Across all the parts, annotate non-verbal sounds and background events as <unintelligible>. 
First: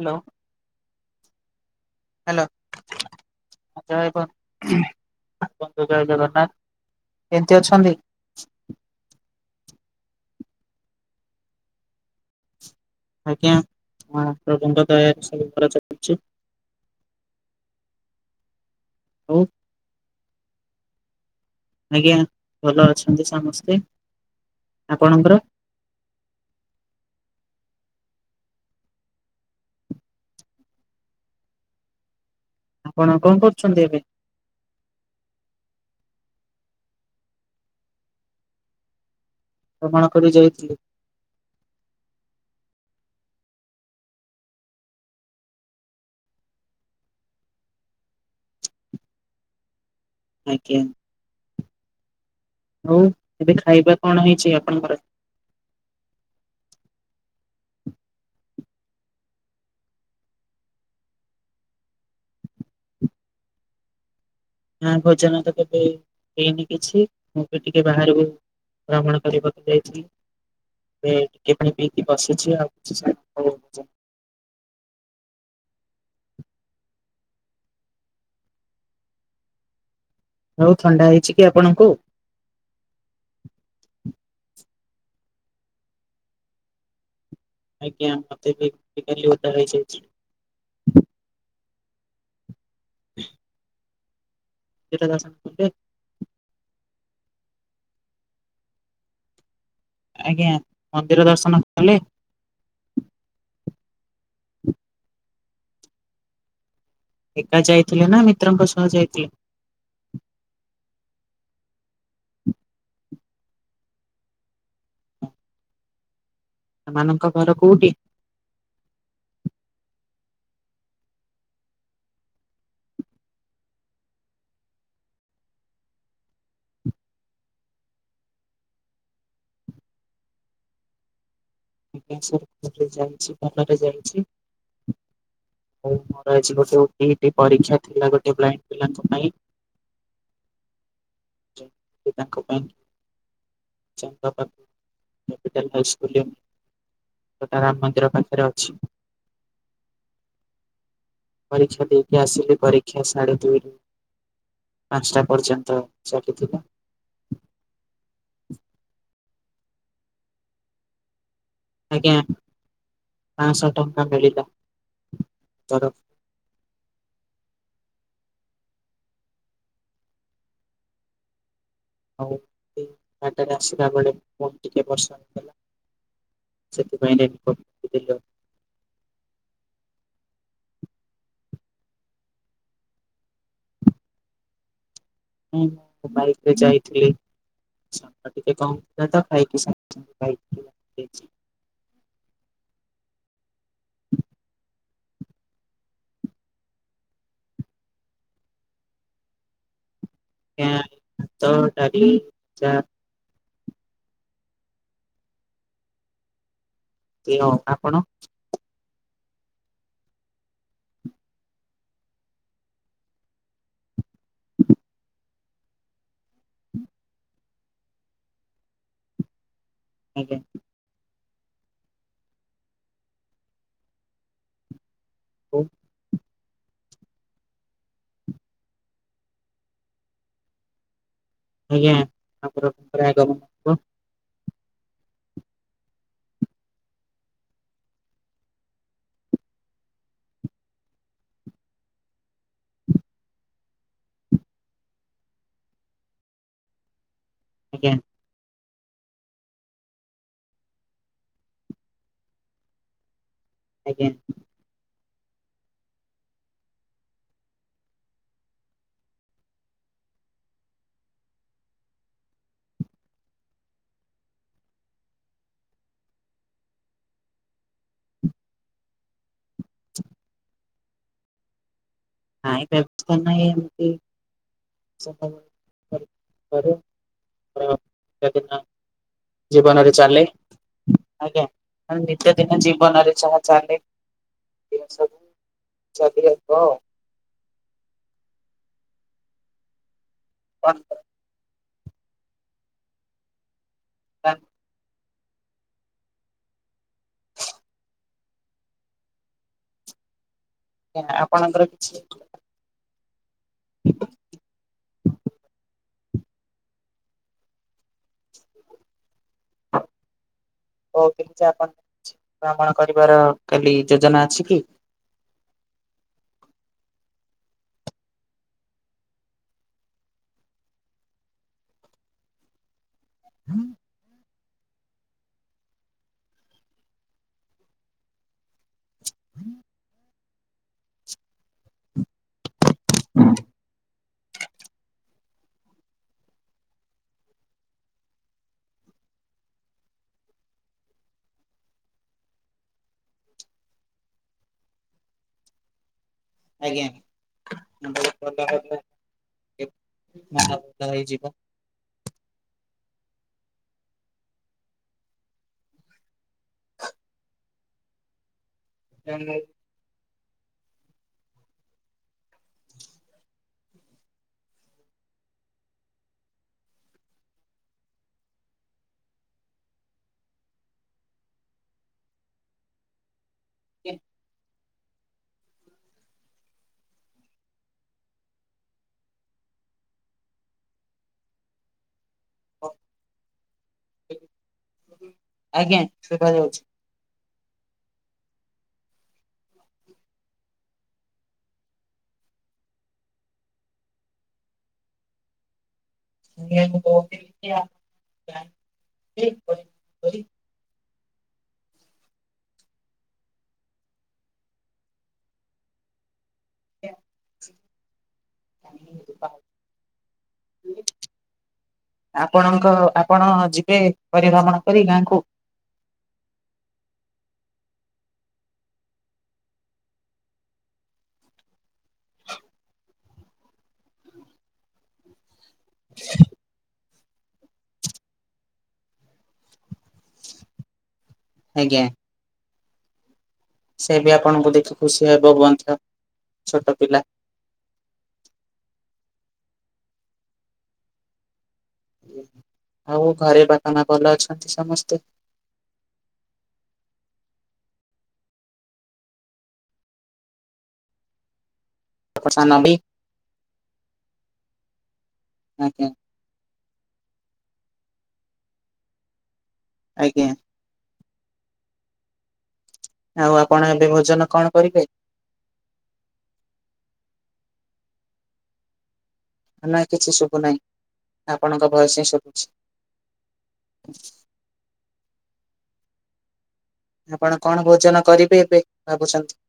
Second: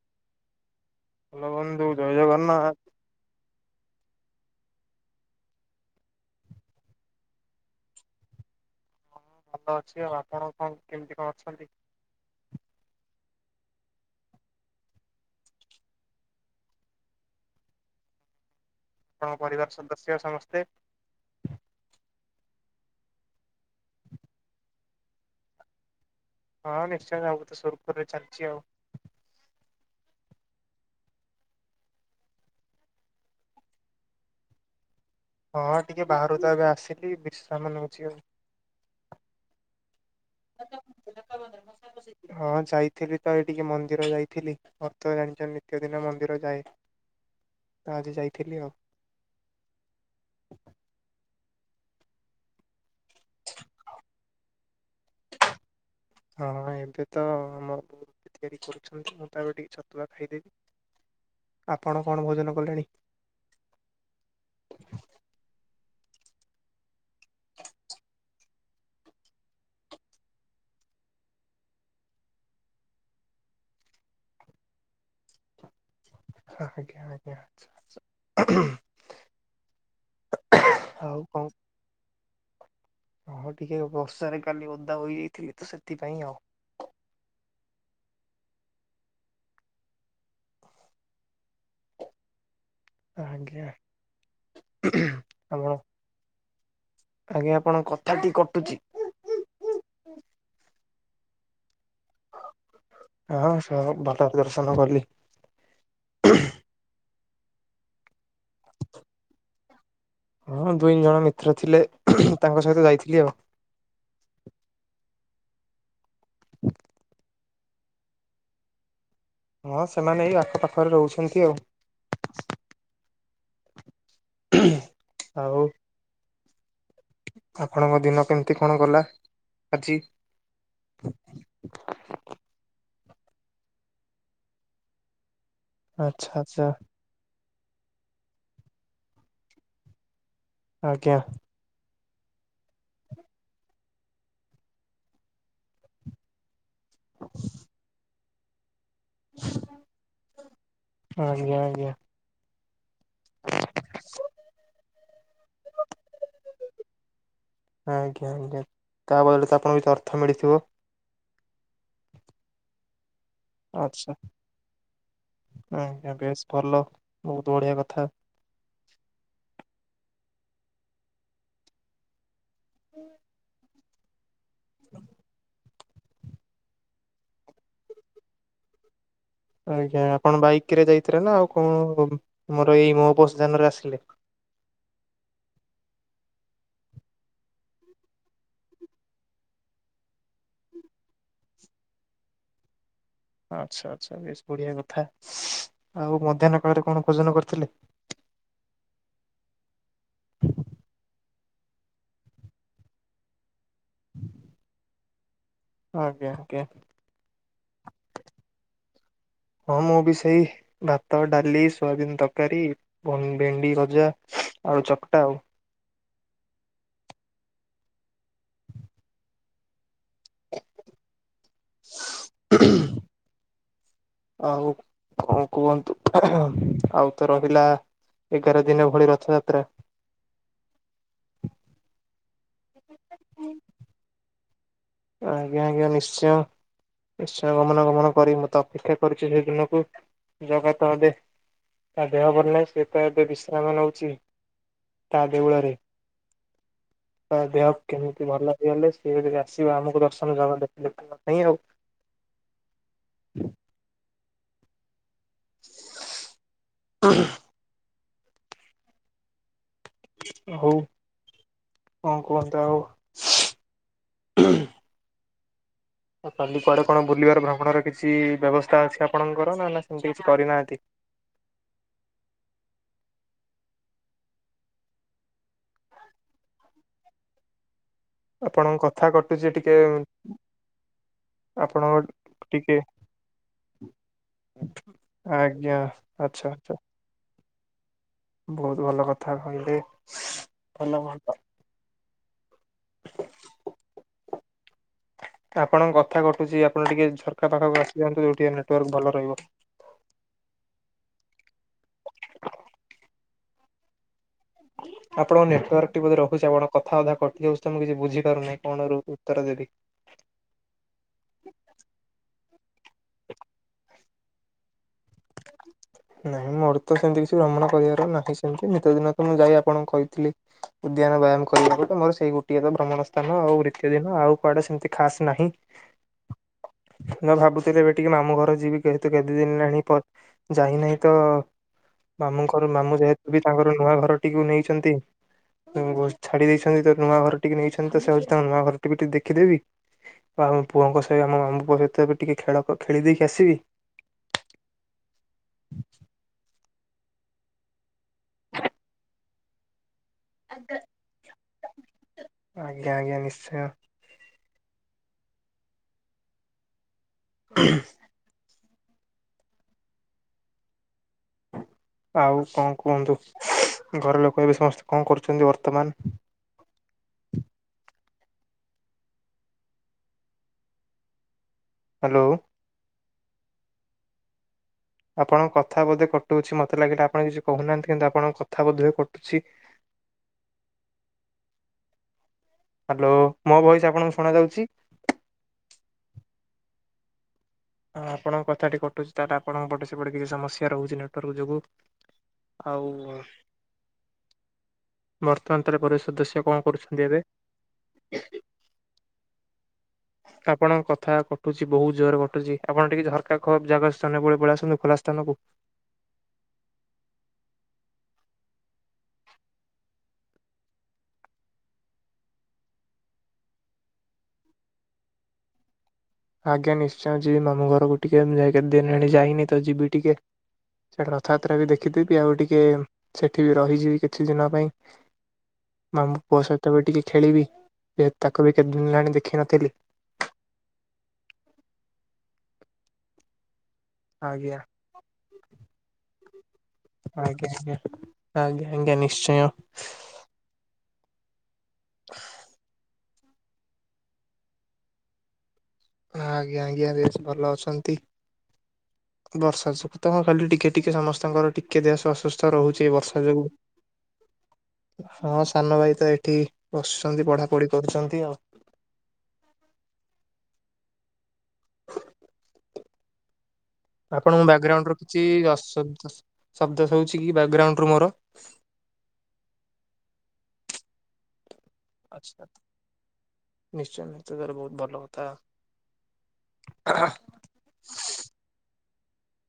Hello. ଭଲ ଭଲ ସବୁ ଜଏ ହାଲୋ‌। ଆ ଜୟ ବ ବନ୍ଧୁ ଜୟ ଜଗନ୍ନାଥ କେମତି ଅଛନ୍ତି? ଭଲ ଅଛି ଆଉ ଆପଣ କଁ କେମିତି କଁ ଅଛନ୍ତି? ଆଜ୍ଞା ମୋ ହାତ ବନ୍ଧ ତଳେ ସବୁ ଧରା ଚାଲିଚି। ତମ ହଉ ପରିବାର ସଦସ୍ୟ ସମସ୍ତେ? ଆଜ୍ଞା ଭଲ ଅଛନ୍ତି ସମସ୍ତେ। ଆପଣଙ୍କର? ହଁ ନିଶ୍ଚୟ ସବୁ ତ ସୁରୁଖୁରୁରେ ଚାଲିଚି ଆଉ। ଆପଣ କଁ କରୁଛନ୍ତି ଏବେ? ହଁ ଟିକେ ବାହାରୁ ତ ଏବେ ଆସିଲି ବିଶ୍ରାମ ନୋଉଚି ଆଉ। ଭ୍ରମଣ କରି ଯାଇଥିଲେ? ହଁ ଯାଇଥିଲି ତ ଏଇଟିକି ମନ୍ଦିର ଯାଇଥିଲି। ମୋର ତ ଜାଣିଚ ନିତ୍ୟ ଦିନ ମନ୍ଦିର ଯାଏ ତ ଆଜି ଯାଇଥିଲି ଆଉ। ଆଜ୍ଞା। ଅଉ ଏବେ ଖାଇବା କଣ ହେଇଛି ଆପଣଙ୍କର? ହଁ ଏବେ ତ ମୋ ବୋଉ ରୁଟି ତିଆରି କରୁଛନ୍ତି ମୁଁ ତ ଏବେ ଟିକେ ଛତୁଆ ଖାଇଦେବି। ଆପଣ କଣ ଭୋଜନ କଲେଣି? ନାଁ ଭୋଜନ ତ କେବେ ହେଇନି କିଛି ମୁଁ ବି ଟିକେ ବାହାରୁକୁ ଭ୍ରମଣ କରିବାକୁ ଯାଇଛି। ଯେ ଟିକେ ପାଣି ପଇକି ବସିଛି ଆଉ କିଛି ସମୟ ପରେ ଜି ଆଜ୍ଞା ଆଜ୍ଞା ଆଛା ଆଛା ଆଉ ଥଣ୍ଡା ହେଇଛି କଣ କି ଆପଣଙ୍କୁ? ହଁ ଟିକେ ବର୍ଷାରେ କାଲି ଓଦା ହୋଇଯାଇଥିଲି ତ ସେଥିପାଇଁ ଆଉ। ଆଜ୍ଞା ମତେ ବି ଟିକେ କାଲି ଓଦା ରହିଯାଇଛି। ଆଜ୍ଞା ମନ୍ଦିର ଦର୍ଶନ ଆପଣ <unintelligible> ଆଜ୍ଞା ଆପଣଙ୍କ କଥା ଟି କଟୁଚି। ଆଜ୍ଞା ମନ୍ଦିର ଦର୍ଶନ କଲେ। ହଁ ସ ଭଲ ଦର୍ଶନ କଲି। ଏକା ଯାଇଥିଲେ ନା ମିତ୍ରଙ୍କ ସହ ଯାଇଥିଲେ। ହଁ ଦୁଇ ଜଣ ମିତ୍ର ଥିଲେ ତାଙ୍କ ସହିତ ଯାଇଥିଲି ଆଉ। ସେମାନଙ୍କ ଘର କୋଉଠି? ହଁ ସେମାନେ ଏଇ ଆଖପାଖରେ ରହୁଛନ୍ତି ଆଉ। ଆଉ ଆପଣଙ୍କ ଦିନ କେମିତି କଣ ଗଲା ଆଜି? ଏମିତି ସବୁ ଚାଲିଚି ଭଲରେ ଚାଲିଚି। ଆଚ୍ଛା ମୋର ଆଜି ଆଚ୍ଛା ଗୋଟେ ଓଟିଇଟି ପରୀକ୍ଷା ଥିଲା ଗୋଟେ ବ୍ଲାଇଣ୍ଡ ପିଲାଙ୍କ ପାଇଁ ଆଜ୍ଞା ଯେ ତାଙ୍କ ପାଇଁ କି ଚା କ୍ୟାପିଟାଲ ହାଉସ ବୋଲି <inaudible> ସୀତାରାମ ମନ୍ଦିର ପାଖରେ ଅଛି ଆଜ୍ଞା ଆଜ୍ଞା। କରିଛନ୍ତି ମୁଁ ଆସିଲି ପରୀକ୍ଷା ସାଢ଼େ ଦୁଇରୁ ପାଞ୍ଚଟା ପର୍ଯ୍ୟନ୍ତ ଚାଲିଥିଲା। ଆଜ୍ଞା ଆଜ୍ଞା ତା ବଦଳରେ ତ ଆପଣଙ୍କୁ କିଛି ଅର୍ଥ ମିଳିଥିବ। ଆଜ୍ଞା ପାଞ୍ଚଶହ ଟଙ୍କା ଆଚ୍ଛା ମିଳିଲା ତରଫ ଆଜ୍ଞା ବେଶ ଭଲ ବହୁତ ବଢ଼ିଆ କଥା। ଆଉ ସେ ବାଟରେ ଆସିଲା ବେଳେ ବହୁତ୍ ଟିକେ ବର୍ଷା ହେଲା। ସେଥିପାଇଁ ଡେରି କରୁଥିଲ ଆଜ୍ଞା ଆପଣ ବାଇକ ରେ ଯାଇଥିଲେ ନା ଆଉ କଉ ମୋର ଏଇ ମୋ ବସ୍ ଯାନ ରେ ଆସିଲେ? ହୁଁଁ ବାଇକ ରେ ଯାଇଥିଲି। ଟେ କ ଖାଇକି <inaudible> ଆଚ୍ଛା ଆଚ୍ଛା ବେଶ ବଢିଆ କଥା ଆଉ ମଧ୍ୟାହ୍ନ କାଳରେ କଣ ଭୋଜନ କରିଥିଲେ? ଆଜ୍ଞା ଭାତ ଡାଲି ଚା <inaudible> ଆଜ୍ଞା ଆଜ୍ଞା <unintelligible> ଆପଣ ହଁ ମୁଁ ବି ସେଇ ଭାତ ଡାଲି ସୋୟାବିିନ ତରକାରୀ ପ ଭେଣ୍ଡି ଭଜା ଆଳୁ ଚକଟା ଆଉ <inaudible> ଆଜ୍ଞା ଆଉ କଣ ହଉ କୁହନ୍ତୁ ଆଉ ତ ରହିଲା ଏଗାର ଦିନ ଭଳି ରଥଯାତ୍ରା ଆଜ୍ଞା ଠାକୁରଙ୍କର ଆଗମନ ହବ ଆଜ୍ଞା ଆଜ୍ଞା ନିଶ୍ଚୟ ନିଶ୍ଚୟ ଗମନା ଗମନ କରି ମତେ ଅପେକ୍ଷା କରିଛି ସେଦିନକୁ ଜଗାତ ଏବେ ତା ଦେହ ଭଲ ନାହିଁ ସେ ତ ଏବେ ବିଶ୍ରାମ ନେଉଚି ତା ଦେଉଳରେ ତା ଦେହ ଆଜ୍ଞା କେମିତି ଭଲ ହେଇଗଲେ ସେଏ ଆ ଆମକୁ ଦର୍ଶନ ଜଗ ଦେ ଦେଖିବା ପାଇଁ ଆଉ ଆଜ୍ଞା <inaudible> ହଉ କଣ କୁହନ୍ତୁ ଆଉ ଆଉ କାଲି କୁଆଡ଼େ କଣ ବୁଲିବାର ଭ୍ରମଣର କିଛି ବ୍ୟବସ୍ଥା ଅଛି ଆପଣଙ୍କର ନା ନା ସେମିତି କିଛି କରିନାହାନ୍ତି? ନାଇଁ ବ୍ୟସ୍ତ ନାଇଁ ଏମିତି। <inaudible> ଦୈନଦିନ ଆପଣଙ୍କ କଥା କଟୁଛି ଟିକେ ଜୀବନରେ ଚାଲେ। ଆଜ୍ଞା ନିିତ୍ୟ ଆପଣଙ୍କ ଦିନ ଟିକେ ଜୀବନରେ ଯାହା ଚାଲେ ସବୁ ଆଜ୍ଞା ଚାରି ଆ ଆଚ୍ଛା ଆଉ ଆଚ୍ଛା <inaudible> ବହୁତ ଭଲ କଥା କହିଲେ ଭଲ ଆଉ ଭଲ। <inaudible> ସାର୍ ଆପଣଙ୍କ କଥା କଟୁଛି ଆପଣ ଟିକେ ଝରକା ପାଖକୁ ଆସିଯାଆନ୍ତୁ ଯୋଉଠିକି ନେଟୱାର୍କ ଭଲ ରହିବ। ଆଜ୍ଞା ଆପଣଙ୍କର କିଛି <inaudible> ଆପଣଙ୍କ ନେଟୱାର୍କଟି ବୋଧେ ରହୁଛି ଆପଣ କଥା ଅଧା କଟି ଯାଉଛି ତ ମୁଁ କିଛି ବୁଝିପାରୁନହିଁ କଣ ର ଉତ୍ତର ଦେବି? ହଉ ଆପଣ ଭ୍ରମଣ କରିବାର ଖାଲି ଯୋଜନା ଅଛି କି? ନାଇଁ ମୋର ତ ସେମିତି କିଛି ଭ୍ରମଣ କରିବାର ନାହିଁ ସେମତି ନିିତ ଦିନ ତ ମୁଁ ଯାଇ ଆପଣଙ୍କୁ କହିଥିଲି। ଉଦ୍ୟାନ ବ୍ୟାୟାମ କରିବାକୁ ତମର ସେଇ ଗୋଟିଏ ତ ଭ୍ରମଣ ସ୍ଥାନ ଆଉ ନିତ୍ୟା ଦିନ ଆଉ। କୁଆଡେ ସେମତି ଖାସ ନାହିଁ ଭାବୁଥିଲେ ଏ ଟିକେ ମାମୁଁ ଘର ଯିବି। ଯେହେତୁ କେତେ ଦିନ ହେଲାଣି ଯାଇନାହିଁ ତ ମାମୁଁଙ୍କର ମାମୁଁ ଯେହେତୁ ବି ତାଙ୍କର ନୂଆ ଘରଟିକୁ ନେଇଛନ୍ତି। ଛାଡ଼ି ଦେଇଛନ୍ତି ତ ନୂଆ ଘର ଟିକେ ନେଇଛନ୍ତି ତ ସେ ହେଉଛି ତାଙ୍କ ନୂଆ ଘର ଟିକେ ଦେଖିଦେବି। ଆଉ ଆମ ପୁଅଙ୍କ ସହିତ ଆମ ମାମୁ ପୁଅ ସହିତ ବି ଟିକେ ଖେଳ ଖେଳିଦେଇକି ଆସିବି। <inaudible> ଆଜ୍ଞା <unintelligible> ହେଇଯିବ। ଆଜ୍ଞା ଆଜ୍ଞା ନିଶ୍ଚୟ। <inaudible> ହୁଁ ଜାଣିନେଇ। ଆଉ କଣ କୁହନ୍ତୁ ଘର ଲୋକ ଏବେ ସମସ୍ତେ କଣ କରୁଛନ୍ତି ବର୍ତ୍ତମାନ? ହାଲୋ। <inaudible> ଆପଣ କଥା ବୋଧେ କଟୁଛି ମତେ ଲାଗିଲା ଆପଣ କିଛି କହୁନାହାନ୍ତି କିନ୍ତୁ ଆପଣଙ୍କ କଥା ବୋଧୁଏ କଟୁଛି। ହାଲୋ ମୋ ଭଏସ ଆପଣଙ୍କୁ ଶୁଣାଯାଉଛି? ଆଜ୍ଞା ଶୁଭା ଯାଉଛି। ଆପଣଙ୍କ କଥାଟି କଟୁଛି ତାହେଲେ ଆପଣଙ୍କ ପଟେ ସେପଟେ କିଛି ସମସ୍ୟା ରହୁଛି ନେଟୱାର୍କ ଯୋଗୁଁ। ଆଉ ବର୍ତ୍ତମାନ ତର ପରିବ ସଦସ୍ୟ କଣ କରୁଛନ୍ତି ଏବେ? <unintelligible> ଆପଣଙ୍କ କଥା କଟୁଛି ବହୁତ ଜୋରରେ କଟୁଛି ଆପଣ ଟିକେ ଝରକା କର ଜାଗା ସ୍ଥାନ ପଳେଇ ଆସନ୍ତୁ ଖୋଲା ସ୍ଥାନକୁ। ଆଜ୍ଞା। <inaudible> ଆପଣଙ୍କ ଆପଣ ଯିବେ ପରିଭ୍ରମଣ କରି ଗାଁକୁ। ଆଜ୍ଞା ନିଶ୍ଚୟ ଯିବି ମାମୁଁ ଘରକୁ ଟିକେ ଯାଇନି କେତେ ଦିନ ହେଲା ଯାଇନି ଯିବି ଟିକେ। ସେଇଟା ରଥଯାତ୍ରା ବି ଦେଖିଦେବି ଆଉ ଟିକେ ସେଠି ବି ରହିଯିବି କିଛି ଦିନ ପାଇଁ। ମାମୁ ପୁଅ ସହିତ ବି ଟିକେ ଖେଳିବି ଯେ ତାକୁ ବି କେତେଦିନ ହେଲାଣି ଦେଖିନଥିଲି। ଆଜ୍ଞା। ସେ ବି ଆପଣଙ୍କୁ ଆଜ୍ଞା ଦେଖି ଖୁସି ହେବ ମଧ୍ୟ୍ୟ ଛୋଟ ପିଲା। ଆଜ୍ଞା ଆଜ୍ଞା ଆଜ୍ଞା ଆଜ୍ଞା ନିଶ୍ଚୟ। ହୁଁ ଆଉ ଘରେ ବାପା ମାଆ ଭଲ ଅଛନ୍ତି ସମସ୍ତେ? ଆଜ୍ଞା ଆଜ୍ଞା ବେଶ୍ ଭଲ ଅଛନ୍ତି। ବର୍ଷା ଯୋଗୁ ତ ଖାଲି ଟିକେ ଟିକେ ସମସ୍ତଙ୍କର ଟିକେ ଦେହ ଅସୁସ୍ଥ ସାନ ବି ରହୁଛି ଏ ବର୍ଷା ଯୋଗୁ। ହଁ ସାନ ଆଜ୍ଞା ଭାଇ ତ ଏଠି ବସଛନ୍ତି ପଢା ପଢି କରୁଛନ୍ତି ଆଉ। ଆଜ୍ଞା। ଆଉ ଆପଣ ଏବେ ବହୁ ଆପଣଙ୍କୁ ମୋ ବ୍ୟାଗଗ୍ରାଉଣ୍ଡ ରୁ କିଛି ଅ ଶବ୍ଦ ଶବ୍ଦ ଶ ହଉଛି କି ବ୍ୟାଗଗ୍ରାଉଣ୍ଡ ରୁ ମୋର? ନା କିଛି ଶୁଭୁ ନାହିଁ ଆପଣଙ୍କ ଭଏସ ହିଁ ଶୁଭୁଛି। ଶୁ ତାହେଲେ ବହୁତ ଭଲ ହଥା। ଆପଣ କଣ ଭୋଜନ କରିବେ ଏବେ ଭାବୁଛନ୍ତି?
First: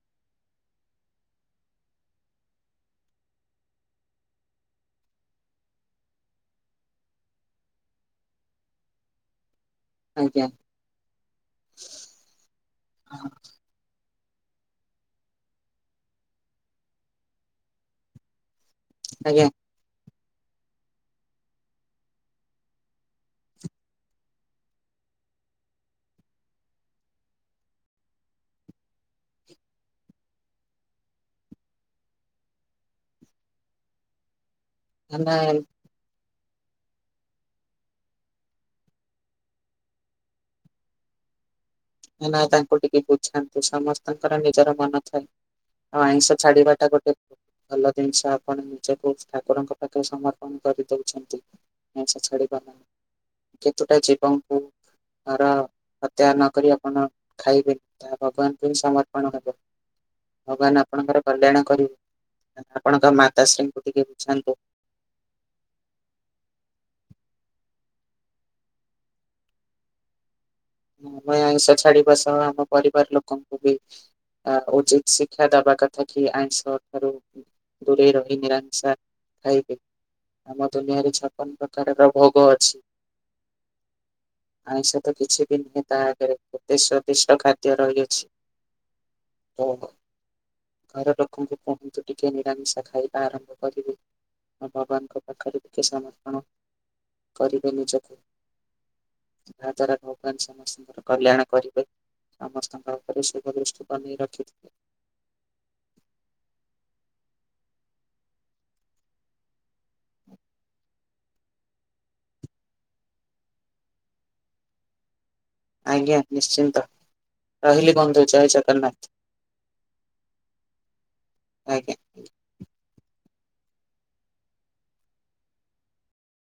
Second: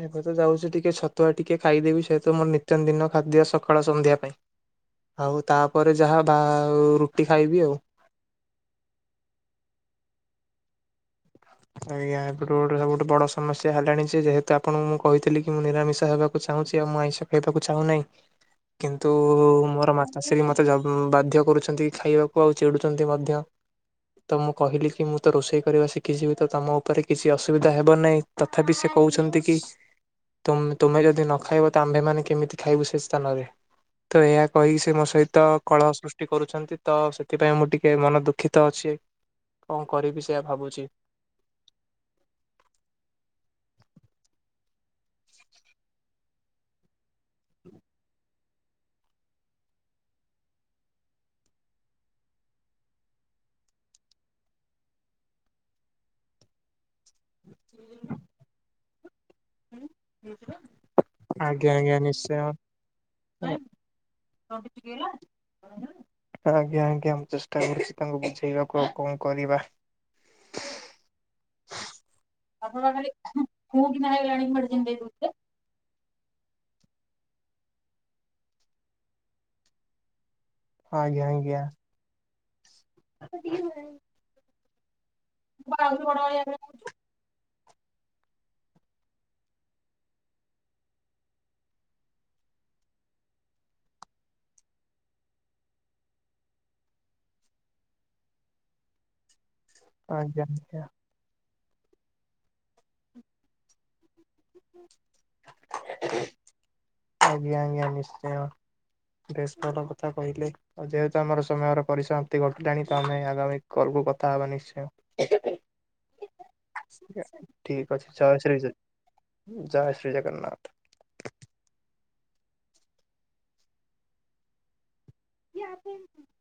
ଏବେ ତ ଯାଉଛି ଟିକେ ଛତୁଆ ଟିକେ ଖାଇଦେବି ସେଇ ତ ମୋ ନିତ୍ୟ ଦିନ ଖାଦ୍ୟ ସକାଳ ସନ୍ଧ୍ୟା ପାଇଁ। ଆଉ ତାପରେ ଯାହା ବା ରୁଟି ଖାଇବି ଆଉ। ଆଜ୍ଞା। ଆଜ୍ଞା ଏବୁଟୁ ଗୋଟେ ସବୁଠୁ ବଡ ସମସ୍ ୟା ହେଲାଣି ଯେ ଯେହେତୁ ଆପଣଙ୍କୁ ମୁଁ କହିଥିଲି କି ମୁଁ ନିରାମିଷା ହେବାକୁ ଚାହୁଁଛି ଆଉ ମୁଁ ଆଇଁଷ ଖାଇବାକୁ ଚାହୁଁ ନାହିଁ। <inaudible> କିନ୍ତୁ ଆଜ୍ଞା। ମୋର ମାତାଶ୍ରୀ ମତେ ଜ ଉଁ ବାଧ୍ୟ କରୁଛନ୍ତି ଖାଇବାକୁ ଆଉ ଚିଡୁଛନ୍ତି ମଧ୍ୟ। ତ ମୁଁ କହିଲି କି ମୁଁ ତ ରୋଷେଇ କରିବା ଶିଖିଯିବି। ତ ତମ ଉପରେ କିଛି ଅସୁବିଧା ହେବ ନାଇଁ ତଥାପି ସେ କହୁଛନ୍ତି କି ତୁମ-ତୁମେ ଯଦି ନ ଖାଇବ ତ ଆମ୍ଭେମାନେ କେମିତି ଖାଇବୁ ସେ ସ୍ଥାନରେ ତ ଏଇଆ କହି ସେ ମୋ ନା ସହିତ କଳହ ସୃଷ୍ ଟି କରୁଛନ୍ତି ତ ସେଥିପାଇଁ ମୁଁ ଟିକେ ମନ ଦୁଃଖିତ ଅଛି କଣ କରିବି ସେଇଆ ଭାବୁଛି। ହେ ନା ତାଙ୍କୁ ଟିକେ ବୁଝାନ୍ତୁ ସମସ୍ତଙ୍କର ନିଜର ମନ ଥାଏ। ଆଉ ଆଇଁଷ ଛାଡିବାଟା ଗୋଟେ ଭଲ ଜିନିଷ ଆପଣ ନିଜକୁ ଠାକୁରଙ୍କ ପାଖରେ ସମର୍ପଣ କରିଦଉଛନ୍ତି। ଆଇଁଷ ଛାଡ଼ିବା ପାଇଁ। କେତୁଟା ଜୀବଙ୍କୁ ନର ହତ୍ୟା ନ କରିବା ଆପଣ ଖାଇବେ ତାହା ଭଗବାନଙ୍କୁ ହିଁ ସମର୍ପଣ ହେବ। ଭଗବାନ ଆପଣଙ୍କର କଲ୍ୟାଣ ଆଜ୍ଞା କରି ଆଜ୍ଞା ନିଶ୍ଚୟ। ଆପଣଙ୍କ ମାତାଶ୍ରୀଙ୍କୁ ଟିକେ ବୁଝାନ୍ତୁ। ଗିଲା ଆଜ୍ଞା ଆଜ୍ଞା ମୁଁ ଚେଷ୍ଟା କରୁଛି ତାଙ୍କୁ ବୁଝେଇବାକୁ ଆଉ କଣ କରିବା। ମୁଁ ଏ ଆଇଁଷ ଛାଡିବା ସହ ମୋ ଆପଣ ଖାଲି ପରିବାର ଲୋକଙ୍କୁ ବି ଫୁ କିନା ହେଇଗଲାଣି ଆ ମେଡିସିନ ଦେଇ ଉଚିତ ଦଉଥିଲେ। ଶିକ୍ଷା ଦବା କ ଥା କି ଆଇଁଷ ଠାରୁ ଦୂରେଇ ରହି ନିରାମିଷା ଖାଇବେ। ଆମ ଦୁନିଆରେ ଆଜ୍ଞା ଛପନ ଆଜ୍ଞା। ପ୍ରକାରର ଭୋଗ ଅଛି। <unintelligible> ଆଇଁଷ ତ କିଛି ବି ନୁହେଁ ତା ଆଜ୍ଞା ଆଗେରେ କେତେ ସ୍ୱାଦିଷ୍ଟ ଖାଦ୍ୟ ରହିଅଛି। ହଉ ରଖ। ଘର ଲୋକଙ୍କୁ କୁହନ୍ତୁ ଟିକେ ନିରାମିଷା ଖାଇବା ଆରମ୍ଭ କରିବେ। ଆଉ ଭଗବାନଙ୍କ ପାଖେରେ ଟିକେ ସମର୍ପଣ କରିବେ ନିଜକୁ। ଯାହା ଦ୍ବାରା ଭଗବାନ ଆଜ୍ଞା ଆଜ୍ଞା ସମସ୍ତଙ୍କର କଲ୍ୟାଣ କରିବେ। ସମସ୍ତଙ୍କ ଉପରେ ଶୁଭ ଦୃଷ୍ଟି ବନେଇ ରଖିଥିବେ। ଆଜ୍ଞା ଆଜ୍ଞା ନିଶ୍ଚୟ। ବେଶ୍ ଭଲ କଥା କହିଲେ। ଆଉ ଯେହେତୁ ଆମର ସମୟର ପରିସମାପ୍ତି ଘଟିଲାଣି ତ ଆମେ ଆଗାମୀ କଲ କୁ କଥା ହବା ନିଶ୍ଚୟ। ଆଜ୍ଞା ନିଶ୍ଚିନ୍ତ୍। ଠିକ୍ ଅଛି ଜୟ ଶ୍ରୀ ଜଗନ୍ନାଥ। ଜ-ଜୟ ଶ୍ରୀ ଜଗନ୍ନାଥ। ଆଜ୍ଞା। <unintelligible>